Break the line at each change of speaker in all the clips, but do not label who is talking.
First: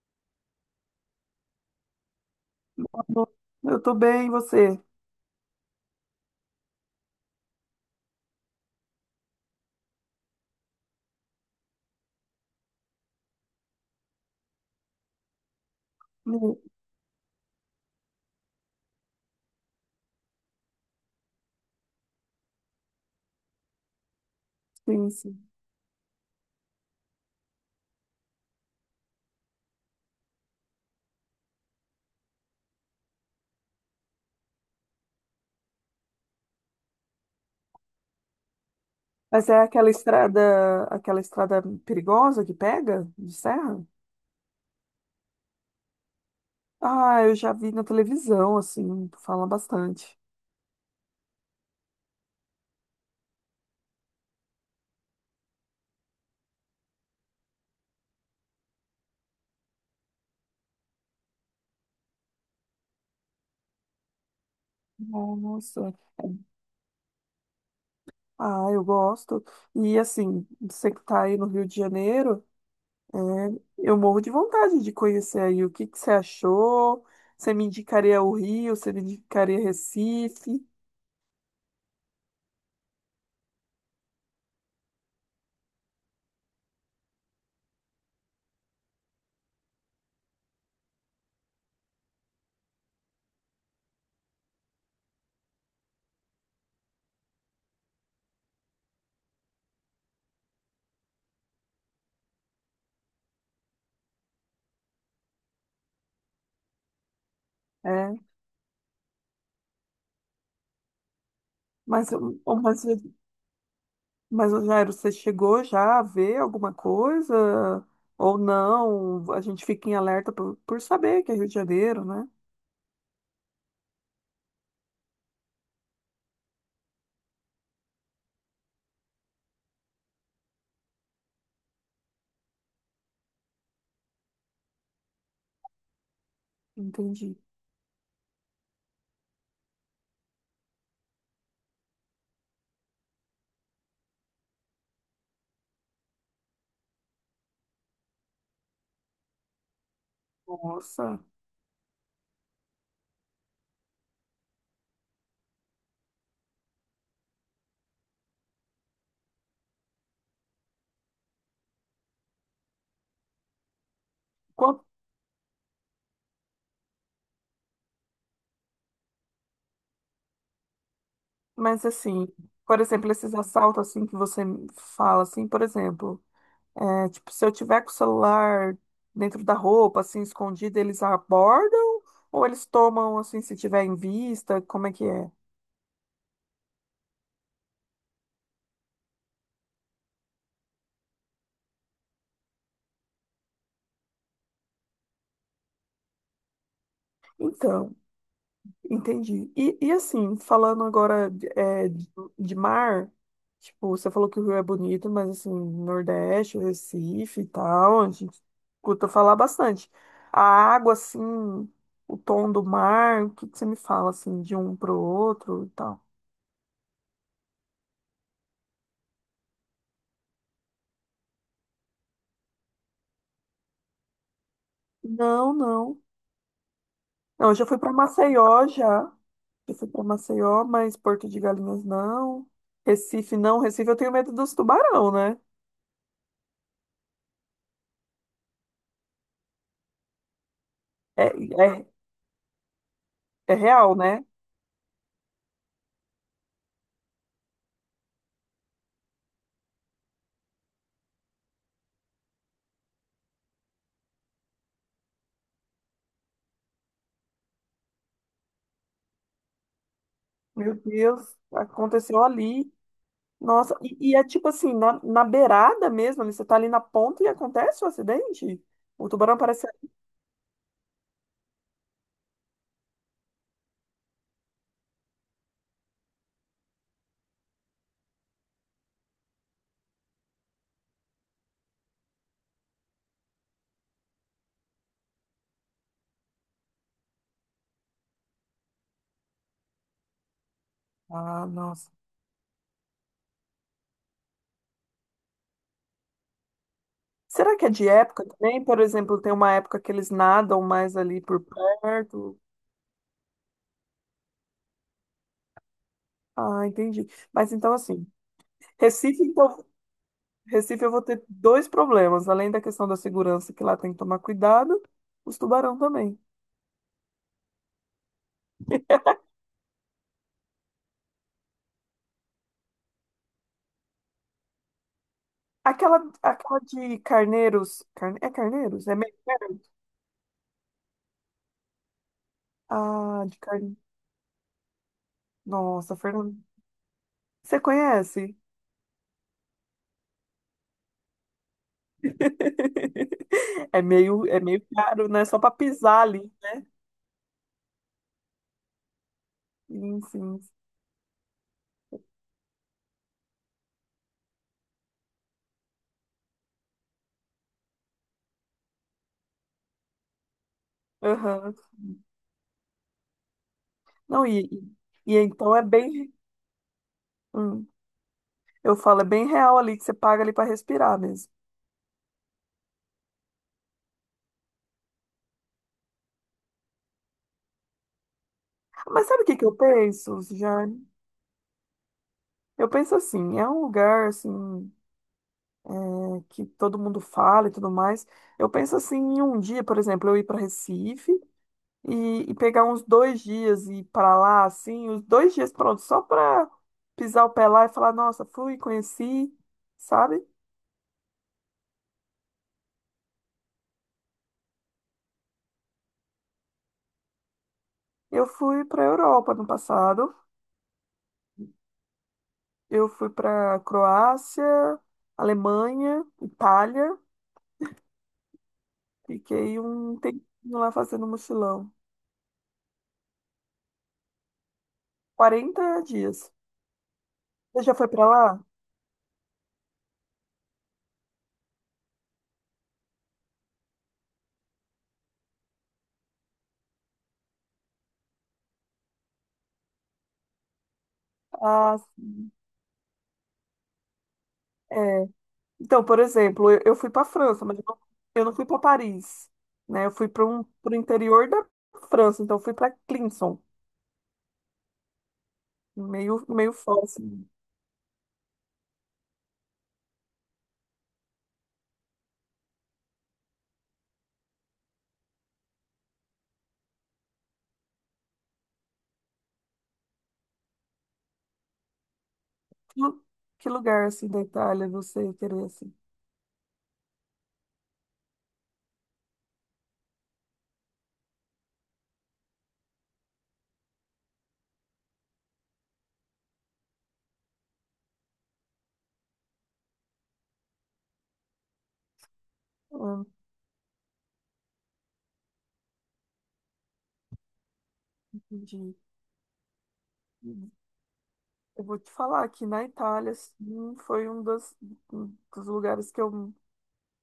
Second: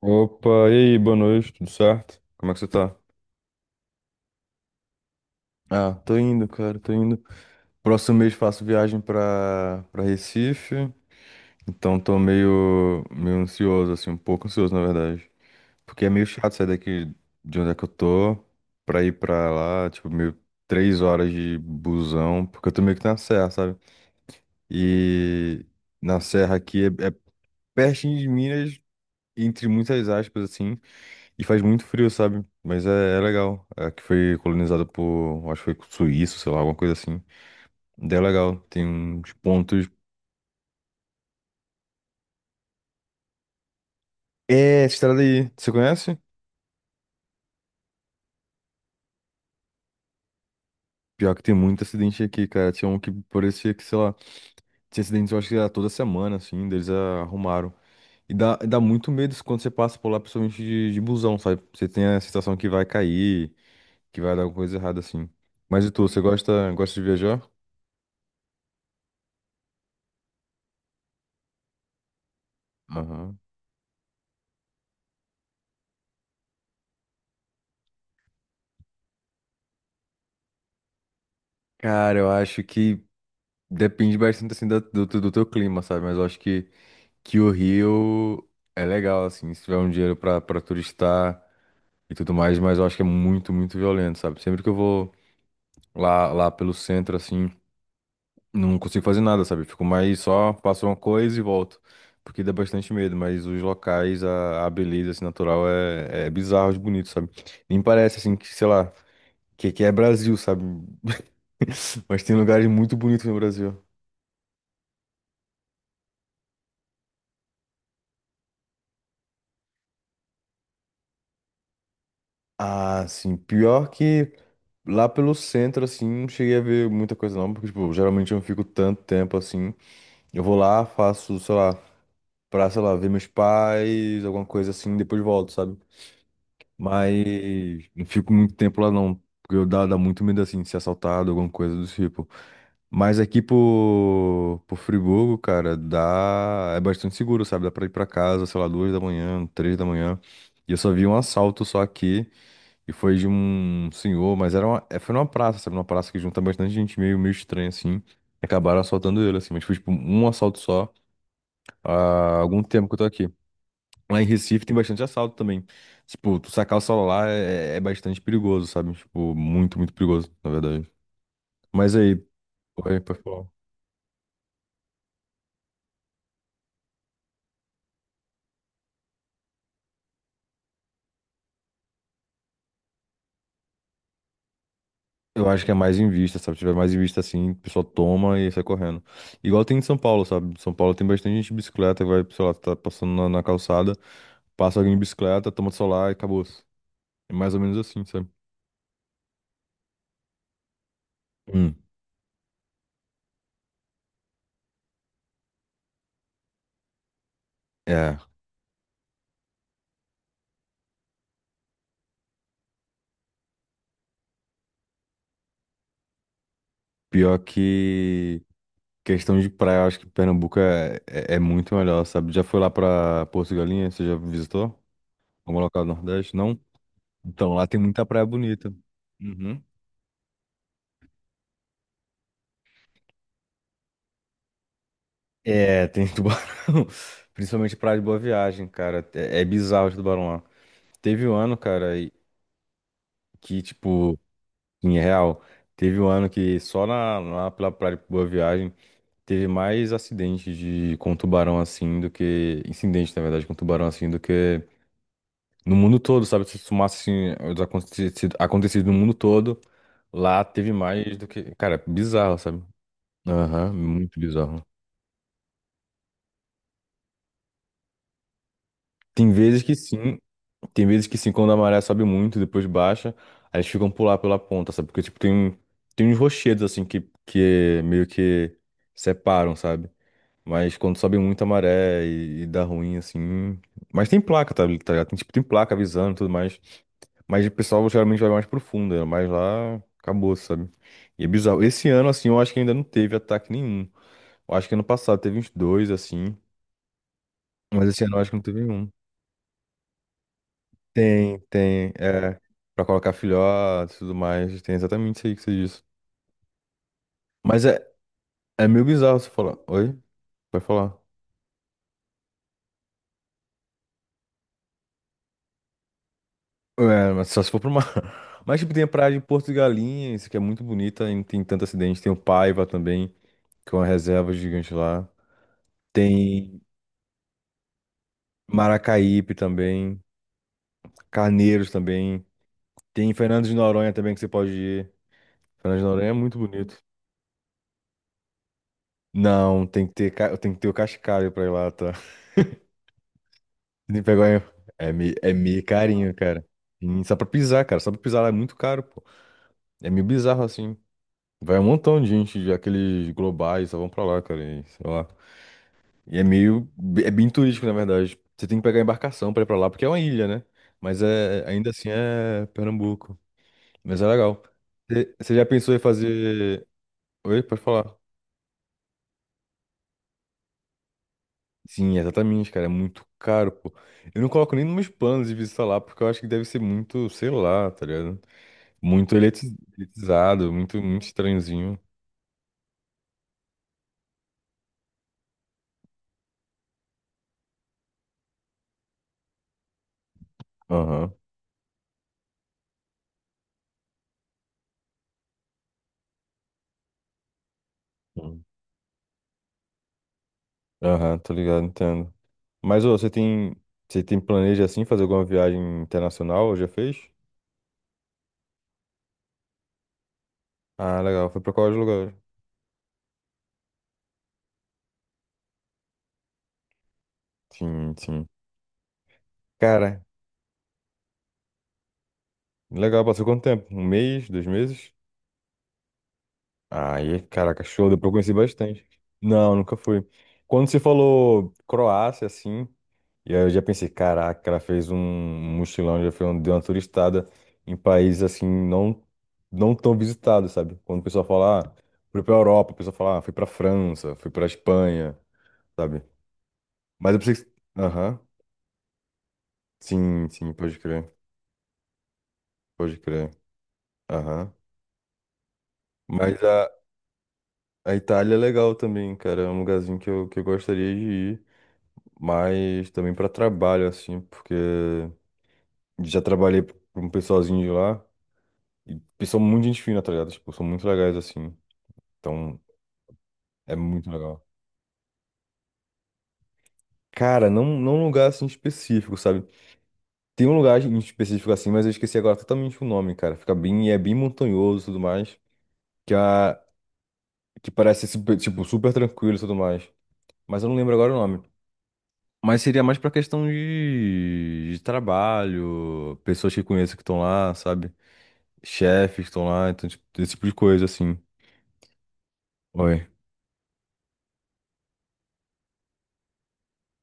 Opa, e aí, boa noite, tudo certo? Como é que você tá?
Eu tô bem, e você?
Ah, tô indo, cara, tô indo. Próximo mês faço viagem pra Recife, então tô meio ansioso, assim, um pouco ansioso, na verdade. Porque é meio chato
Hum.
sair daqui de onde é que eu tô pra ir pra lá, tipo, meio 3 horas de busão, porque eu tô meio que na serra, sabe?
Sim, sim.
E na serra aqui é pertinho de Minas, entre muitas aspas, assim, e faz muito frio, sabe? Mas é legal. É que foi colonizada por, acho que foi suíço, sei lá, alguma coisa assim. Daí é legal. Tem uns
Mas é
pontos.
aquela estrada perigosa que pega de serra?
É, essa estrada aí, você conhece?
Ah, eu já vi na televisão, assim, falam bastante.
Pior que tem muito acidente aqui, cara. Tinha um que parecia que, sei lá, tinha acidente, eu acho que era toda semana, assim, deles arrumaram. E dá muito medo isso quando você passa por lá, principalmente de busão, sabe? Você tem a sensação que vai cair, que vai dar alguma coisa errada, assim. Mas e
Nossa,
tu, você gosta, gosta de viajar?
ah, eu gosto. E assim, você que tá aí no Rio de Janeiro, é,
Aham.
eu morro de vontade de conhecer aí. O que que você achou? Você me indicaria o Rio? Você me indicaria Recife?
Cara, eu acho que depende bastante assim do teu clima, sabe? Mas eu acho que o Rio é legal, assim, se tiver um dinheiro pra turistar e tudo mais, mas eu acho que é muito, muito violento, sabe? Sempre que eu vou lá pelo centro, assim, não consigo fazer nada, sabe? Fico mais só, faço uma coisa e volto. Porque dá bastante medo, mas os locais, a beleza assim, natural é bizarro de bonito, sabe? Nem
É,
parece assim que, sei lá, que é Brasil, sabe?
mas,
Mas tem lugares
mas
muito bonitos no Brasil.
mas, ô Jairo, você chegou já a ver alguma coisa? Ou não? A gente fica em alerta por saber que é Rio de Janeiro, né?
Ah, sim. Pior que lá pelo centro, assim, não cheguei a ver muita coisa não, porque, tipo, geralmente eu não fico tanto tempo assim. Eu vou lá, faço, sei lá, pra, sei lá, ver meus pais, alguma coisa assim, depois volto, sabe? Mas
Entendi.
não fico muito tempo lá não, porque eu dá muito medo, assim, de ser assaltado, alguma coisa do tipo. Mas aqui por Friburgo, cara, dá, é bastante seguro, sabe? Dá pra ir pra casa, sei lá, 2 da manhã, 3 da manhã. E eu só vi um
Nossa.
assalto só aqui. E foi de um senhor, mas era uma, é, foi numa praça, sabe? Numa praça que junta bastante gente meio, meio estranha, assim. E acabaram assaltando ele, assim. Mas foi, tipo, um assalto só há algum tempo que eu tô aqui. Lá em Recife tem
Qual-
bastante assalto também. Tipo, tu sacar o celular é bastante perigoso, sabe? Tipo, muito, muito perigoso, na verdade.
Mas,
Mas aí,
assim, por
oi,
exemplo, esses
pessoal.
assaltos assim que você fala, assim, por exemplo, é, tipo, se eu tiver com o celular dentro da roupa, assim, escondido, eles abordam? Ou eles tomam, assim, se tiver em vista? Como é que é?
Eu acho que é mais em vista, sabe? Se tiver mais em vista assim, o pessoal toma e sai correndo. Igual tem em São Paulo, sabe? Em São Paulo tem bastante gente de bicicleta que vai, sei lá, tá passando na, na calçada, passa alguém de bicicleta, toma o celular e acabou. É mais ou menos
Então.
assim, sabe?
Entendi. E assim, falando agora
Hum.
de mar, tipo, você falou que o Rio é bonito, mas assim, Nordeste, Recife e tal, a
É.
gente escuta falar bastante. A água, assim, o tom do mar, o que que você me fala, assim, de um pro outro e tal?
Pior que questão de praia, eu acho que Pernambuco é muito melhor, sabe? Já foi lá pra Porto Galinha? Você já visitou?
Não,
Algum local do
não.
Nordeste? Não?
Não,
Então,
eu
lá
já fui
tem
para
muita praia
Maceió,
bonita.
já.
Uhum.
Já fui para Maceió, mas Porto de Galinhas não. Recife não. Recife eu tenho medo dos tubarão, né?
É, tem tubarão. Principalmente praia de Boa Viagem, cara. É bizarro de tubarão lá.
É,
Teve um ano,
é,
cara, e-
é
que,
real,
tipo,
né?
em real, teve um ano que só na, lá pela praia de Boa Viagem. Teve mais acidentes de, com tubarão assim do que. Incidente, na verdade, com tubarão assim do que no mundo todo, sabe? Se somasse assim, os acontecidos, acontecidos no mundo todo, lá teve
Meu
mais do
Deus,
que. Cara,
aconteceu
bizarro, sabe?
ali.
Aham,
Nossa, e
muito
é tipo
bizarro.
assim, na, na beirada mesmo, ali, você tá ali na ponta e acontece o acidente? O
Tem
tubarão
vezes
parece.
que sim, tem vezes que sim, quando a maré sobe muito, depois baixa, aí eles ficam pular pela ponta, sabe? Porque, tipo, tem uns rochedos assim que meio que separam, sabe? Mas quando sobe muito a maré e dá ruim, assim. Mas tem placa, tá, tá ligado? Tem, tipo, tem placa avisando e tudo mais. Mas o pessoal geralmente vai mais profundo, né? Mas lá acabou, sabe? E é
Ah,
bizarro. Esse
nossa.
ano, assim, eu acho que ainda não teve ataque nenhum. Eu acho que ano passado teve uns dois, assim.
Será que é de
Mas esse ano eu
época
acho que não teve
também? Por
nenhum.
exemplo, tem uma época que eles nadam mais ali
Tem,
por
tem.
perto.
É. Pra colocar filhote e tudo mais. Tem exatamente isso aí que você disse.
Ah, entendi. Mas
Mas
então,
é,
assim,
é meio bizarro
Recife,
você falar.
então,
Oi? Vai
Recife eu
falar.
vou ter dois problemas, além da questão da segurança, que lá tem que tomar cuidado, os tubarão também.
É, mas só se for pra uma. Mas, tipo, tem a praia de Porto de Galinhas, que é muito bonita, e não tem tanto acidente. Tem o Paiva também, que é uma reserva gigante lá.
Aquela,
Tem
aquela de carneiros. É carneiros? É meio
Maracaípe
perto?
também, Carneiros também. Tem
Ah, de
Fernando de
carne.
Noronha também, que você pode ir. Fernando de
Nossa,
Noronha é
Fernando,
muito bonito.
você conhece?
Não, tem que ter, tem que ter o Cascalho pra ir lá, tá? Tem que pegar...
É
um,
meio caro, né?
É
Só para
meio
pisar
carinho,
ali,
cara.
né?
E só pra pisar, cara. Só pra pisar lá é muito caro, pô. É
Sim,
meio
sim.
bizarro, assim. Vai um montão de gente, de aqueles globais, só vão pra lá, cara, e sei lá. E é meio. É bem turístico, na verdade. Você tem que pegar embarcação pra ir pra lá, porque é uma ilha, né? Mas é,
Aham.
ainda assim é Pernambuco. Mas é
Não,
legal. Você
e
você já
então é
pensou em
bem.
fazer. Oi, pode
hum,
falar.
eu falo, é bem real ali que você paga ali para respirar mesmo.
Sim, exatamente, cara. É muito caro, pô. Eu não coloco nem nos meus planos de visitar lá, porque eu acho que deve ser muito, sei lá, tá ligado?
Mas
Muito
sabe o que que eu penso,
elitizado, muito,
Jane?
muito estranhozinho.
Eu penso assim, é um lugar assim é, que todo mundo fala e tudo mais. Eu penso assim, em um dia, por exemplo, eu ir para Recife
Aham.
e pegar uns 2 dias e ir pra lá, assim, os 2 dias, pronto, só pra pisar o pé lá e falar, nossa,
Hum.
fui, conheci, sabe?
Aham, tô ligado, entendo. Mas, ô, você tem. Você tem planeja assim fazer alguma viagem internacional? Ou já fez?
Eu fui pra Europa no passado,
Ah, legal. Foi pra qual lugar?
eu fui pra Croácia, Alemanha, Itália,
Sim, sim.
fiquei um
Cara,
tempinho lá fazendo mochilão,
legal. Passou quanto tempo? Um mês? 2 meses?
40 dias.
Aí, caraca,
Você já
show.
foi
Deu
pra
pra eu conhecer
lá?
bastante. Não, nunca fui. Quando você falou Croácia, assim, e aí eu já pensei, caraca, ela fez um mochilão, já fez um, deu uma turistada em países, assim, não, não tão visitados, sabe? Quando o pessoal fala, ah,
Ah,
fui pra Europa, o pessoal fala, ah, fui pra França, fui pra
é.
Espanha,
Então, por
sabe?
exemplo, eu fui para a
Mas eu pensei
França,
que...
mas eu não,
Aham.
eu não fui para Paris, né? Eu fui
Sim, sim,
para o
pode crer.
interior da França, então eu fui para
Pode crer.
Clinson,
Aham.
meio,
Mas
meio fora, assim.
a Itália é legal também, cara. É um lugarzinho que eu gostaria de ir, mas também para trabalho, assim, porque já trabalhei para um pessoalzinho de lá e eles são muito gente fina, tá ligado? Tipo, são muito legais, assim. Então,
Que, lu- que
é
lugar, assim,
muito
da
legal.
Itália você querer, assim?
Cara, não, não um lugar assim específico, sabe? Tem um lugar em específico assim, mas eu esqueci agora totalmente o nome, cara. Fica bem, é bem montanhoso e tudo mais, que, a, que parece super, tipo, super tranquilo e tudo mais. Mas eu não lembro agora o nome. Mas seria mais
Hum,
pra questão de trabalho, pessoas que conheço que estão lá, sabe?
entendi.
Chefes que estão lá, então, tipo, esse tipo de coisa, assim.
Eu vou te falar que na
Oi.
Itália, assim, foi um dos lugares que eu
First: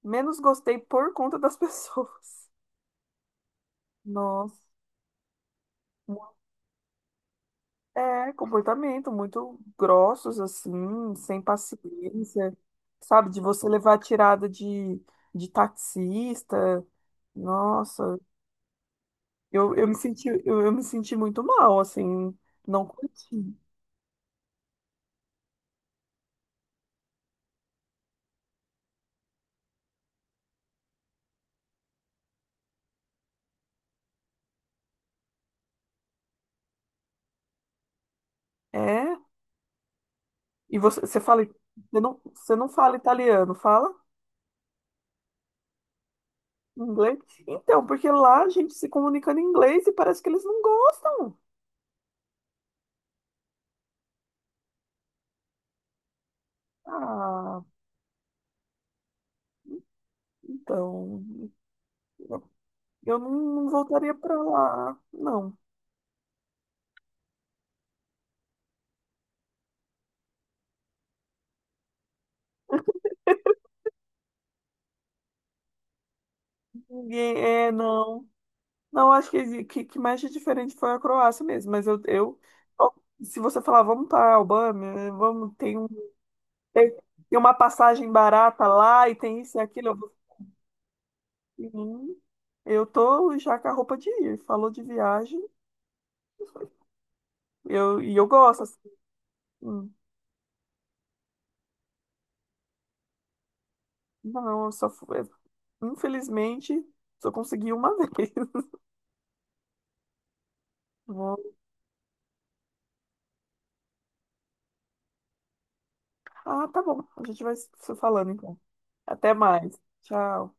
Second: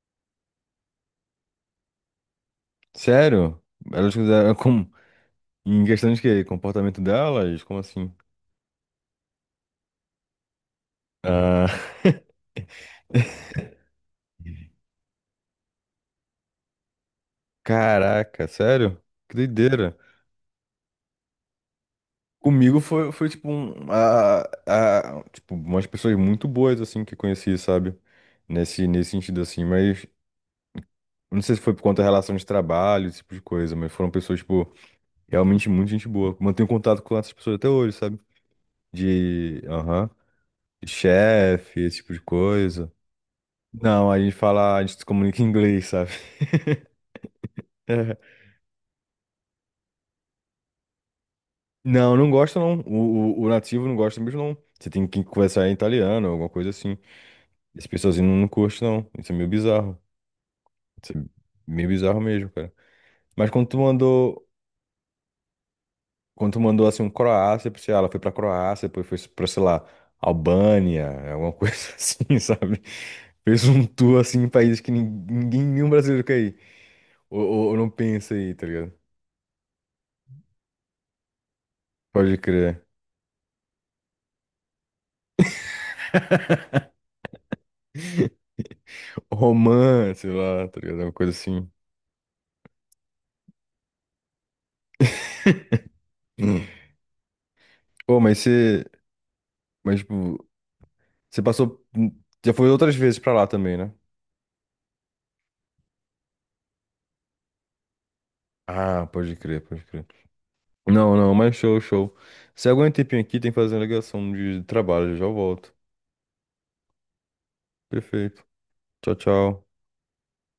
menos gostei por conta das pessoas.
Sério? Elas fizeram
Nossa.
como? Em questão de quê? Comportamento delas? Como assim?
É, comportamento muito grossos, assim, sem
Ah,
paciência, sabe? De você levar tirada de taxista. Nossa,
caraca, sério? Que
eu me
doideira.
senti, eu me senti muito mal, assim,
Comigo
não
foi, foi tipo,
curti.
um, a, tipo, umas pessoas muito boas, assim, que eu conheci, sabe? Nesse, nesse sentido, assim, mas não sei se foi por conta da relação de trabalho, esse tipo de coisa, mas foram pessoas, tipo. Realmente muito gente boa. Mantenho contato com essas pessoas até hoje, sabe?
É?
De, aham,
E
de
você, você fala,
chefe, esse tipo de
você não
coisa.
fala italiano, fala
Não, a gente fala, a gente se comunica em inglês, sabe?
inglês? Então, porque lá a gente se comunica em inglês e parece que eles não gostam.
Não, não gosta não. O nativo não gosta mesmo não. Você tem que conversar em italiano, alguma coisa assim.
Ah,
Esse pessoalzinho não curte não. Isso é meio bizarro. Isso é
então,
meio bizarro mesmo, cara.
eu não,
Mas quando
não
tu
voltaria pra
mandou
lá, não.
Quando tu mandou assim um Croácia pra sei lá, ela foi pra Croácia, depois foi pra, sei lá, Albânia, alguma coisa assim, sabe? Fez um tour assim em países que ninguém, nenhum brasileiro quer ir.
Ninguém,
Ou,
é,
ou não
não.
pensa aí, tá ligado?
Não, acho que mais de diferente foi a Croácia mesmo, mas
Pode
eu
crer.
se você falar, vamos para a Albânia, né, vamos, tem, tem uma passagem barata lá e tem isso e aquilo, eu, vou-
Romã, sei lá, tá ligado? Uma coisa assim.
Hum, eu tô já com a roupa de ir, falou de viagem,
Hum.
eu, e
Pô,
eu
mas
gosto, assim.
você.
Hum.
Mas, tipo, você passou. Já foi outras vezes pra lá também, né?
Não, eu só fui, infelizmente, só consegui uma vez.
Ah, pode crer, pode crer. Não, não,
Vou-
mas show, show. Se aguenta um tempinho aqui, tem que fazer uma ligação de trabalho, já volto.
Ah, tá bom, a gente vai se falando
Perfeito.
então.
Tchau,
Até
tchau.
mais, tchau.